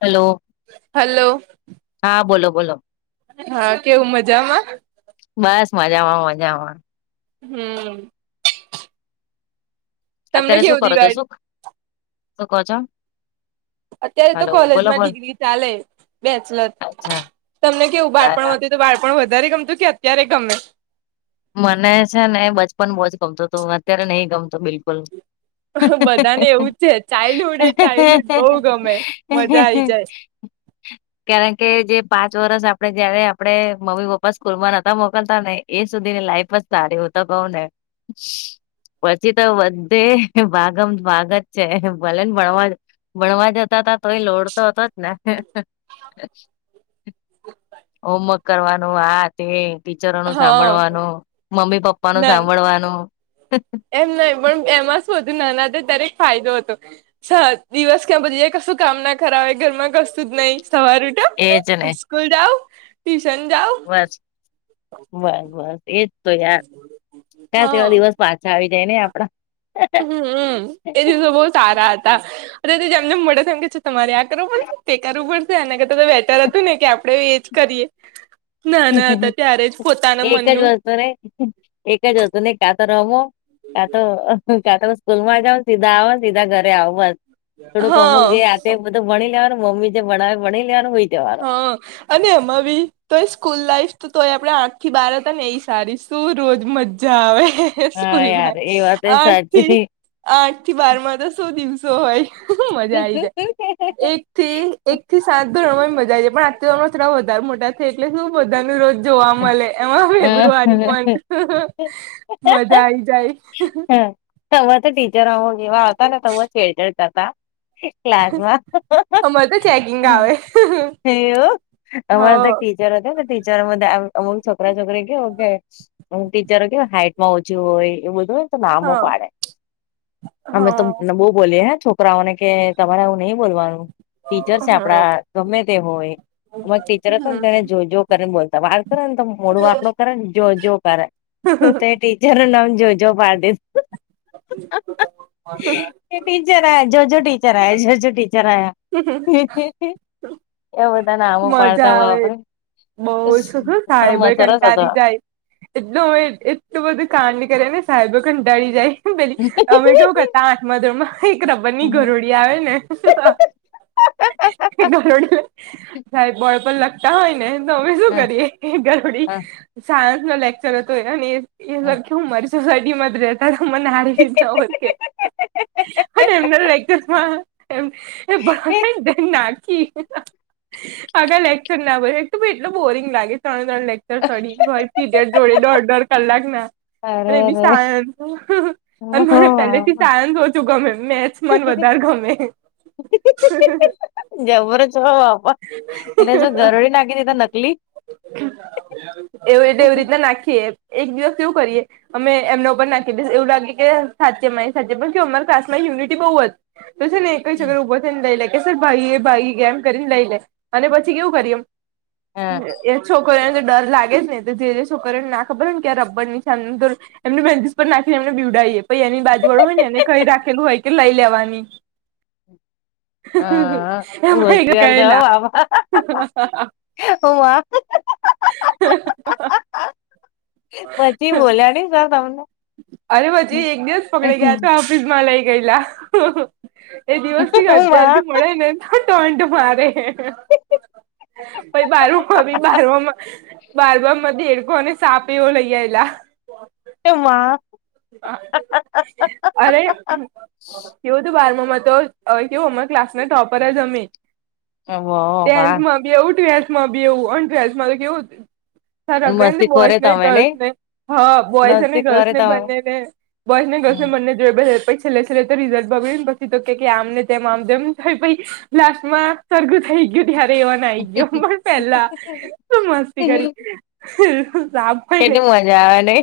Hello. Hello. હા બોલો બોલો. હા કેવું મજામાં? બસ મજામાં મજામાં. હમ તમને અત્યારે શું કેવું કરો છો દિવાળી શું શું કો છો? અત્યારે તો હલો બોલો કોલેજમાં બોલો ડિગ્રી ચાલે બેચલર અચ્છા તમને કેવું બાળપણ બરાબર વતું તો બાળપણ વધારે ગમતું કે અત્યારે ગમે? મને છે ને બચપન બો જ ગમતું હતું અત્યારે નહીં ગમતું બિલકુલ. બધાને એવું જ છે ચાઇલ્ડહુડ એ ચાઇલ્ડહુડ બહુ ગમે મજા આઈ જાય [unintelligible] કારણ કે જે પાંચ વર્ષ આપડે જયારે આપડે મમ્મી પપ્પા સ્કૂલ માં નતા મોકલતા ને એ સુધી ની લાઈફ જ સારી હું તો કઉ ને પછી તો બધે ભાગમ ભાગ જ છે ભલે ને ભણવા ભણવા જતા હતા તોએ લોડ તો હતો જ ને. હોમવર્ક કરવાનું આ એ ટીચરો નું હા સાંભળવાનું મમ્મી પપ્પા નું ના સાંભળવાનું એમ નહી પણ એમાં શું હતું નાના હતા ત્યારે ફાયદો હતો. છ દિવસ ક્યાં પતી જાય કશું કામ ના કરાવે ઘરમાં કશું જ નઈ. સવારે ઉઠો એજ ને સ્કૂલ જાવ ટ્યુશન જાવ બસ બસ બસ એજ તો યાર કાશ હા એવા દિવસ પાછા આવી જાય ને આપડા. હમમ એ દિવસો બહુ સારા હતા અને તે જેમ જેમ મળે તે એમ કે છે તમારે આ કરવા પડશે તે કરવુ પડશે અને કરતા તો બેટર હતું ને કે આપડે એજ કરીએ. ના ના હતા ત્યારે જ પોતાના એક જ મનનું વસ્તુ ને એક જ હતું ને કાતો રમો કા તો કા તો સ્કૂલ માં જવો ને સીધા આવો સીધા ઘરે આવો બસ થોડુંક અમુક હા જે આ તે બધું ભણી લેવાનું મમ્મી જે ભણાવે ભણી લેવાનું હોય. હ અને એમાં બી તોય સ્કૂલ લાઈફ તો તોય આપડે આઠ થી બાર હતા ને એ સારી શું રોજ મજા આવે હા યાર સ્કૂલમાં એ વાત એ આઠ થી સાચી આઠ થી બાર માં તો શું દિવસો હોય મજા આવી જાય એક થી એક થી સાત ધોરણ માં મજા આવી જાય પણ આઠથી ધોરણ માં થોડા વધારે મોટા થાય એટલે શું બધાનું રોજ જોવા મલે એમાં ફેબ્રુઆરી હ મંથ હમ મજા આઈ જાય તો હો તો ટીચર જેવા હતા તેવા છેેઠળ કરતા ક્લાસમાં અમારે તો ચેકિંગ હા આવે હ હ એવું [unintelligible] - જરા છે ને ટીચર બધા આવ અમુક છોકરા છોકરી કેવો કે અમુક ટીચરો કેવા હાઈટમાં ઓછી હોય એવ બધું હોય હ નામો પાડે અમે તો નબો બોલીયે હે છોકરાઓને કે તમારે આવું નઈ બોલવાનું. ટીચર સે હ આપડા ગમે તેવો હોય અમારા ટીચર હતા ને તેને જો જો કરીને બોલતા વાળ કરે ને તો મોડું વાકડું કરે જો જો કરે તેથી જેનું નામ જોજો પાડ ડી એ ટીચર આયા જોજો ટીચર આયા જોજો ટીચર આયા હમ હિ હિ હિ એવા બધા નામો પાડતા બાપરે બોસ હો પણ થાય મ બો સરસ હતો. કંટારી જા એટલું એટલું બધું કાંડ કરે ને સાહેબો કંટાળી જાય. પેલી અમે કેવું કરતા આઠમા ધોરણમાં એક રબરની ગરોળી આવે ને એ ગરોળી સાહેબ બોર્ડ પર લાખતા હોય ને તો અમે શું હા કરીએ એ ગરોળી હા સાયન્સ નો લેક્ચર હતો એ એ હા. લખ્યું મ અઢી માજ રેતા ને મને હારી રીતે ઓળખે અને એમના લેક્ચરમાં એ ભણાવે ને નાખી આખા લેક્ચર ના બેહે તો બી એટલુ બોરિંગ લાગે ત્રણ ત્રણ લેક સડી ભાય પીરિયડ જોડે દોઢ દોઢ કલાક ના અને એ બી અરેરે સાયન્સ અને મને પહેલેથી સાયન્સ ઓછું ગમે મેથ્સ મને વધારે ગમે. [inaudible] જબર જ બાપા એને જો ઘરડી નાખી છે તો નકલી એવું એ એવી રીતના નાખીએ એક દિવસ કેવું કરીએ અમે એમના ઉપર નાખી દી એવું લાગે કે સાચ મા સાચે પણ અમારા ખાસમાં યુનિટી બહુ તો છે ને એક છોકરો ઉભો થઈને લઈ લે કે સર ભાગી એ ભાગી ગયા એમ કરીને લઈ લે અને પછી કેવું કરી એમ હા. એ છોક છોકરોને ડર લાગે જ ને તો જેજે છોકરીને ના ખબર હો ન [unintelligible] એમને બેન્ચીસ પર નાખીને એમને બીવડાાવીએ પહી એની બાજુવાળો હોય ને એને કહી રાખેલું હોય કે લઈ લેવાની. હા હું હોવ એમાં ઘેર જાઓ ગયેલા હાવ હો વા [unintelligible] પછી બોલ્યા ની સર તમને અરે પછી એક દિવસ પકડી ગયા હતા ઓફિસમાં લઈ ગયલા. એ દિવસ થી ઓ હજાર માં ભી મળે ને તો ટોટ મારે. પ બારમુ મા ભી બારમામાં બારમા માં ભી દેડકો અને સાપ એવ લૈયા આયેલા. એમાં અરે કેવું હતું બારમાં તો કેવું અમાર ક્લાસ ના ટોપર જ અમે. વાહ વાહ ટેન્થમાં બી એવું ટ્વેલ્થમાં બી એવું અને ટ્વેલ્થમાં તો કેવું હતું અને સરકળાય ને મસ્તી બોયસ ખોરે ને તમે ગર્લ્સ નઈ ને હા બોયઝ અને મસ્તી ગર્લ્સ ખોરે ને તમે બંનેને બોયસ ને ગર્લ્સને બંને જો પહી છેલ્લે છેલ્લે તો રિઝલ્ટ બગડ્યું ને પછી તો કેકે આમ ને તેમ આમ જેમ થાય પહી લાસ્ટમાં સરગું થઈ ગયું ત્યારે એવા નાઈ ગયો પણ પેલા શું મસ્તી કરી. [unintelligible] કેટલી મજા આવે ને.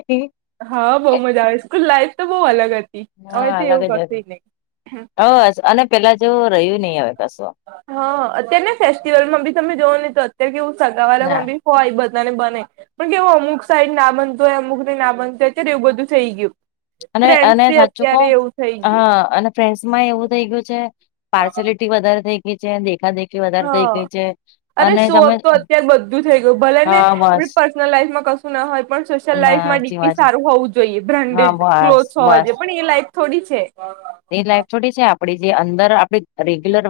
હા બહુ મજા આવે સ્કૂલ લાઈફ તો બહુ અલગ હતી હવે હા તો અલગ એવું જ કશે હતી નહી. હ અને પેલા જેવુ રહ્યું નહી હવે કશો. હા અત્યારે ને ફેસ્ટિવલ માં બી તમે જોવો ને તો અત્યારે કેવું સગાવાલા ના માં બી હોય એ બધાને બને પણ કેવું અમુક સાઈડ ના બનતુ હોય અમુક ને ના બનતો હોય અત્યારે એવું બધું થઈ ગયું. અને ફ્રેન્ડસ અને બી સાચું કહું અત્યારે એવું થઈ ગયું હા અને ફ્રેન્ડસ માં એવું થઈ ગયું છે પાર્સાલિટી વધારે થઈ ગઈ છે દેખા દેખા હા અરે સો અપ તો અત્યારે બધું થઈ ગયું ભલે ને હા આપડી બસ પર્સનલ લાઈફમાં કશું ના હોય પણ સોશિયલ ના લાઈફમાં સાચી ડીપી વાત છે સારું હોવું જોઈએ હા બ્રાન્ડેડ બસ ક્લોથ હોવા બસ જોઈએ પણ એ લાઈફ થોડી છે. એ લાઈફ થોડી છે આપડી જે અંદર આપ રેગ્યુલર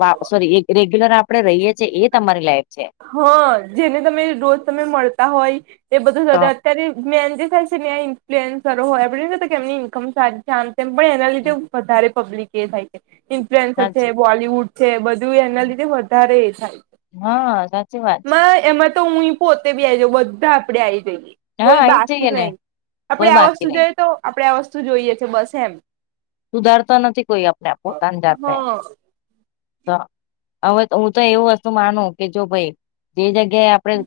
યુ સોરી રેગ્યુલર આ પડે રહીએ છીએ એ તમારી લાઈફ છે. હા જેને તમે રોજ તમે મળતા હોય. એ બધું તો અત્યારે મેન જે થાય છે ને ઇન્ફ્લુએન્સર હોય એ કે એમની ઇન્કમ સારી છે આમ તેમ પણ એના લીધે વધારે પબ્લિક એ થાય છે ઇન્ફ્લુએન્સ છે સાચી બોલીવુડ છે બધું એના લીધે વધારે એ થાય હા સા એમાં તો હું પોતે બી આવી જાઉં બધા આપડે આવી જઈએ છે હા કોઈ આઈ જ બાકી જઈએ ને નહી કોઈ આપણેે આ બાકી વસ્તુ નહી જોઈએ તો આપડે આ વસ્તુ જોઈએ છે બસ એમ સુધારતા નથી કોઈ આપણે પોતાની જાતને હા તો હવે હું તો એવું વસ્તુ માનું કે જો ભાઈ જે જગ્યાએ આપડે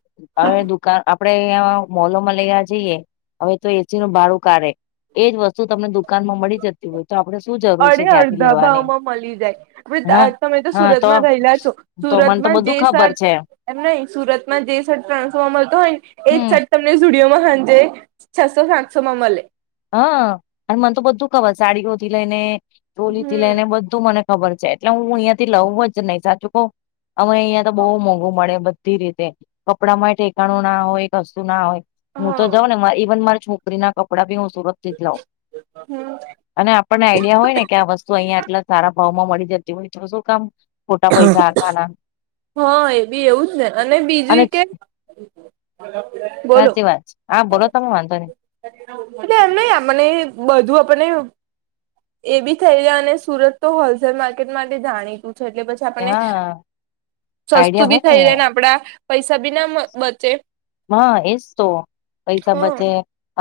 હવે દુકાન આપણેે મોલોમાં લેયા જઈએ હવે તો એસી નું ભાડું કાઢે એજ વસ્તુ તમને દુકાનમાં મળી જતી હોય તો આપડે શું જરૂર છે અડે ત્યાંથી અડધા લેવાની ભાવમાં મળી જાય હા તમે તો હા સુરતમાં રહેલા છો તો મને તો સુરતમાં બધું જે ખબર શર્ટ છે એમ નઈ સુરતમાં જે શર્ટ ત્રાન્સો મળતો હોય ને એ જ હમ શર્ટ તમને જુડિયોમાં સાંજે છસો સાતસો માં મલે. હા અને મને તો બધું ખબર સાડીઓ થી લઈને ટોલી થી લઈને હમ બ ઘુ મને ખબર છે એટલે હું અહિયાં થી લઉું જ નહી સાચું કહું અમને અહિયાં તો બહુ મોંઘું મળે બ ધી રીતે કપડામાં ઠેકાણું ના હોય કસુ ના હોય હું તો હા જાઉં ને મા ઈવન મારે છોક છકરી ના કપડા ભી હું સુરત થી જ લઉં હમ અને આપણને આઈડિયા હોય ને કે આ વસ્તુ અહિયાયા આટલા સારા ભાવમાં મળી જતી હોય જોશું કામ છોટા પૈસા હ ભના હા એ બી એવું જ ને અને બીજું કે સાચી વાત હા બોલો તમે વાંધો નહી એ એમ નહ મને બધું આપણને એ બી થઈ જ અને સુરત તો હોલસેલ માર્કેટ માટે જાણીતું છે એટલે પછી આપણને હા હ સસ્તું બી થઈ જાય ને આપડા પૈસા બી ના બચે હા એજ તો પૈસા હ બચે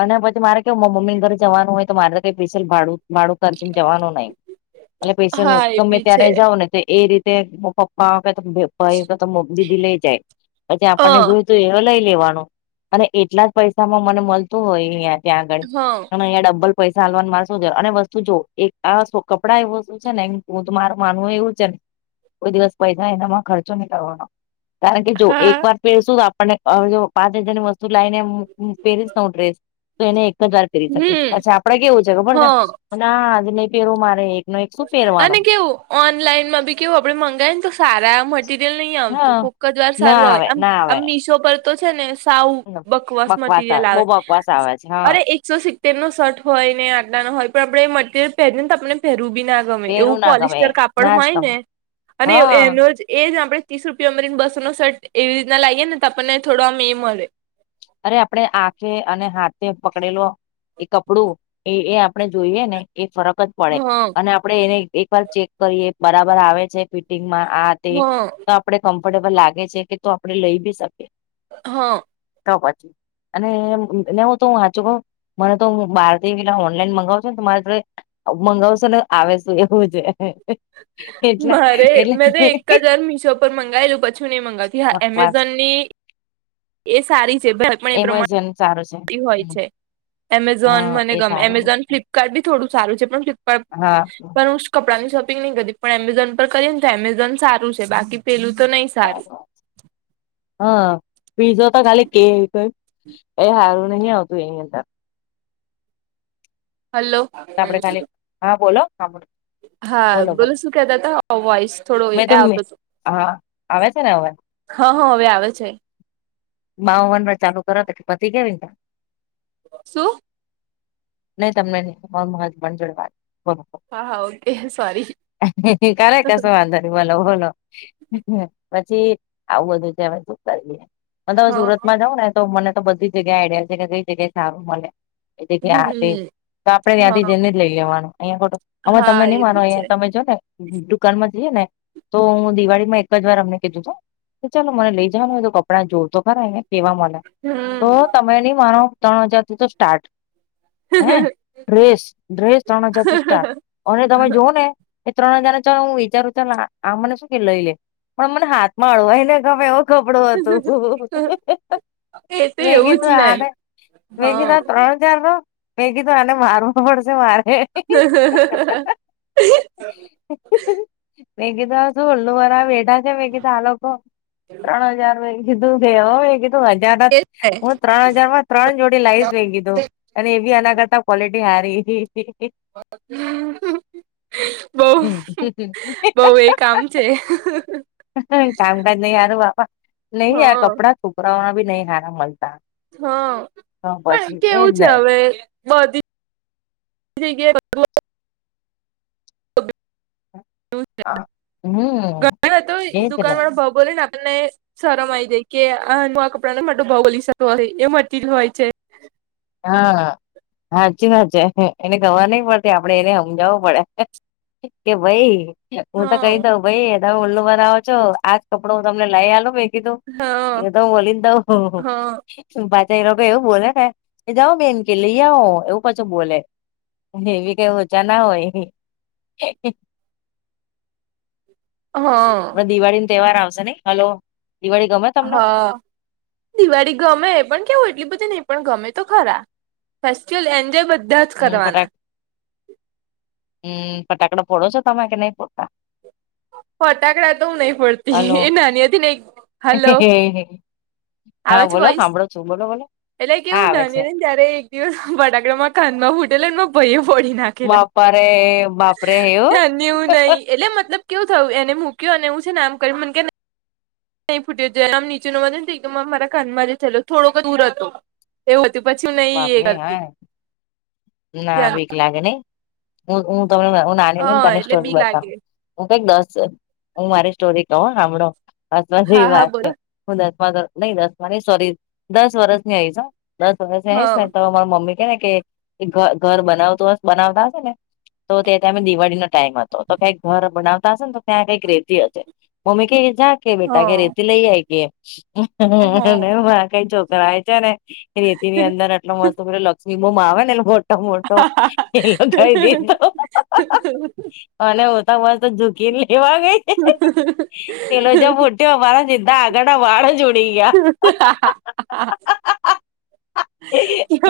અને પછી મારે કેવું મમ્મ ઘરે જવાનું હોય તો મારે તો કઈ સ્પેશિયલ ભાડું ભાડું ને જવાનું નહી એટલે પેશ હા એ તમે બી છે ત્યારે જાાવ ને એ રીતે પપ્પા કે ભાઈ તો દીદી લઈ જાય પછી અ આપણને હ જોય એવ લઈ લેવાનું અને એટલા જ પૈસામાં મને મળતું હોય અહં ત્યાં આગળ હા પણ અહીંયા ડબ્બલ પૈસા હાલવાનું મા શું અને વસ્તુ જો એક આ કપડાં એું શું છે નેધ મારું માનવું એવું છે ને કોઈ દિવસ પૈસા એનામાં ખર્ચો નહી કરવાનો કારણ કે જો એક હા વાર ફેર શું આપ હવે જો પાંચ હજારની વસ્તુ લાવ ને પહેરીશ ન હ ડ્રેસ તો એને એક જ વાર પહેરી શકેશ હમ પછી આપડે કેવું છે ખબર હ છે અને આ આજ નહી પહેરવું મારે એકનો એક શું પહેરવાનો અને કેવું ઓનલાઈન માં બી કેવું આપડે મંગાય ને તો સારા મ મરિયલ નહી આવતું હા કોક જ વાર ના સારું આવે આમ ના આવે આમ મીશો પર તો છે ને સાવ બકવાસ મટીરિયલ બહુ આવે બકવાસ આવે છે હા અરે એક શ સી્તેર નો શર્ હોય ને આટલા ન હોય પણ આપણે એ મટરિયલ પહેરીને આપણે પહેરવું ના ગમે એવું પહેરું ના ગમે પોલિસ્ટર કાપડ ના જ હોય ને ગમે અને હા એનો જ એ જ આપડે ત્રીસ રૂપિયા અમારીને બસો નો સર્ટ એવી રીતના લાગીે ને તો આપણને થોડોમ એ મળે અરે આપણેે આંખે અને હાથે પકડેલો એ કપડું એ એ આપણે જોઈએ ને એ ફરક જ પડે હા અને આપડે એને એકવાર ચેક કરીએ બરાબર આવે છે ફિટિંગમાં આા તે હા તો આપડે કમ્ફર્ટેબલ લાગે છે કે તો આપડણે લઈ ભી શકીએ હા તો પછી અને ને હું તો વાંચુ કઉ મને તો હું બહાર થી પેલા ઓનલાઈન મગાવું છો ને મારે મંગાવશો ને આવેશું એવું છે. એટલે મારે એટલે મેં તો એક હજાર મીશો પર મંગાવેલું પછી નહી મંગાવતી હા બકવાસ એમેઝોન ની એ સારી છે ભ એમેઝન સારું છે. હોય હમ, છે એમેઝોન હા મને એ ગમે સારું એમેઝોન છે. ફ્લિપકાર્ટ બી થોડું સારું છે પણ ફ્લપ હા પણષ કપડાંની શોપિંગ નહીં કરી પણ એમેઝોન પર કરીએ ને તો એમેઝોન સારું છે બાકી પેલું તો નહી સારું હા પીઝો તો ખાલી કે એ સારું નહ આવતું એની અંદર હલો તો આપડે ખાલી હા બોલો સાંભ હા બોલો શું કેતા હતા વોઈસ થોડો એ મેં તો આવતો હતો. હા આવે છે ને હવે હા હ હવે આવે છે. માવ વનર ચાલુ કરો તો કે પછી કેવીને શું [unintelligible] નહી તમને નહી મહત્ણ જોડ હા હા ઓકે સોરી કરે કસ વાદ [unintelligible] બોલો બોલો પછી આવું બધું છે અવે તો. કરી લીએ હું હા સુરતમાં જાઉં ને તો મને તો બધી જગ્યાએ આઈડિયા છે કે કઈ જગ્યાએ સારું મલે. એટલે ત્યાં [unintelligible] હમ તો આપડે ત્યાંથી હા જઈને જ લઈ લેવાનું અહિયાં ખોટું અમે તમે હા નઈ એ માનો બી છે અયા તમે જોને દુકાનમાં જઈએ ને તો હું દિવાળીમાં એક જ વાર અમને કીધું તો કે ચાલો મને લઈ જવાનું હોય તો કપડાં જોઉં તો ખરા અહીંયા કેવા મ તો હમ તમે નઈ માનો ત્રણ હજારથી તો સ્ટાર્ટ હમ હે હ [unintelligible] ડ્રેસ ડ્રેસ ત્રણ હજારથી સ્ટાર્ટ. અને તમે જોવોને એ ત્રણ હજારને ચાલ હું વિચારું ચાલ આ મને શું કે લઈ લે. પણ મને હાથમાં અળવાઈ ના ગમે એવું કપડું હતું. એ તો મેં એવું કીધું તું જ ને આને મેં હા કીધું ત્રણ હજારનું મેં કીધું આને મારવું પડશે મારે. મેં કીધું આ શું ઉલ્લું બનાવા બેઠાં છે મેં કીધું આ લોકો ત્રણ હજાર મેં કીધું કે હ કી હજારના એ છે હું ત્રણ હજારમાં ત્રણ જોડી લાઈશ મેં કીધું અને એ બી આના કરતાં કવોલિટી હારી. હમ બઉ હમ્મ. બઉ એ કામ છે. કામકાજ નહી હારું બાપા નહીં આ હા કપડાં છોકરાઓ ના બી નહીં હારા મલતા. હા પણ કેવું છે ને હવે બધી જ જગ્યાએ બધું હમ ઘણાં તો એજ ને દુકાનવાળો ભાવ બોલે ને આ ણને શરમ આઈ જાય કે આ હું આ કપડાંનો આ ભાવ બોલી શકતો હોય એ મટીરિયલ હોય છે. હા હાચી વાત છે એને ખબર નઈ પડતી આપડે એને હમજાવું પડે. કે ભઈ હું તો હા કહી દઉ ભઈ આ તમ ઉલ્લુ બનાવો છો આજ કપડો હું તમને લઈ આલુ મેં કીધું હા એ તો હું બોલી જ દઉ હા હું પાછા એ લોકો એવું બોલેને એ જાઓ બેન કે લઈ આવો એવું પાછું બોલે. એવી કઈ ઓછા ના હોય. હ. પણ દિવાળી ન તહેવાર આવશે નહીં હલો દિવાળી ગમ છ? હ. દિવાળી ગમે પણ કેવું એટલી બધી નહીં પણ ગમે તો ખરા ફેસ્ટિવલ એન્જોય બધાં જ હમ્મ, કરવાના ફટાક હમ્મ ફટાકડા ફોડો છો તમે કે નહીં ફોડતા? ફટાકડા તો હુ નહીં ફોડતી એ નાની હતી ને એક હલો. એ હે. આવે છે વોઈસ? બોલો એટલે હા કેવું આવે નાની છે હતી ને ત્યારે એક દિવસ ફટાકડામાં કાનમાં ફૂટેલો ન માર ભઈએ ફોડી નાખ ખેલો બાપા રે બાપરે એવું ત્યારની હું નહીં એટલે મતલબ કેવું થયું એને મૂક્યું અને હું છે આમ કરીન મને કે નઈ ફૂટ્યો જ્યાર આમ નીચેમાં જોયું ને તો એકદમ મારા કાનમાં ચયલો થોડોક દૂર હતો. એવું હતું પછી હું નહીં એ બાપરે હા કરતી ના જ બીક લાગે નહીં હું હું તમને હું નાની હતીને તને એટલે સ્ટોરી બીક લાગે બતાવું. હું કઈક દસ હું મારી સ્ટોરી કવ હ હાભળો હસવા હા જેવી હા વાત બોલ છે. હું દસમા ધોર નઈ દસ નઈ સોરી દસ વર્ષની હોવીશ હું દસ વર્ષની હોઈશ હા ને તો માર મમ્મી કે ને કે ઘ ઘર બનાવતો સ બનાવતાં હશે ને. તો તે ટાઈમે દિવાળીનો ટાઈમ હતો તો કંઈક ઘર બનાવતા હશે ને તો ત્યાં કંઈક રેતી હશે. મમ્મી કેય જા. કે બેટા કે હા રેતી લઈ આય કે હા મારા કઈ છોકરાઓએ છે ને રે ની અંદર આટલો મસ્ત પેલો લક્ષ્મી બમ આવે ને એ. ટમોટો એ કાય દ તો અને હ તો મસ્ તો ઝુકીને લેવા ગઈ છે. તેલોજ મોટયો વાળ જિદા આગના વાળ ઉડી ગયા. હા હા. એે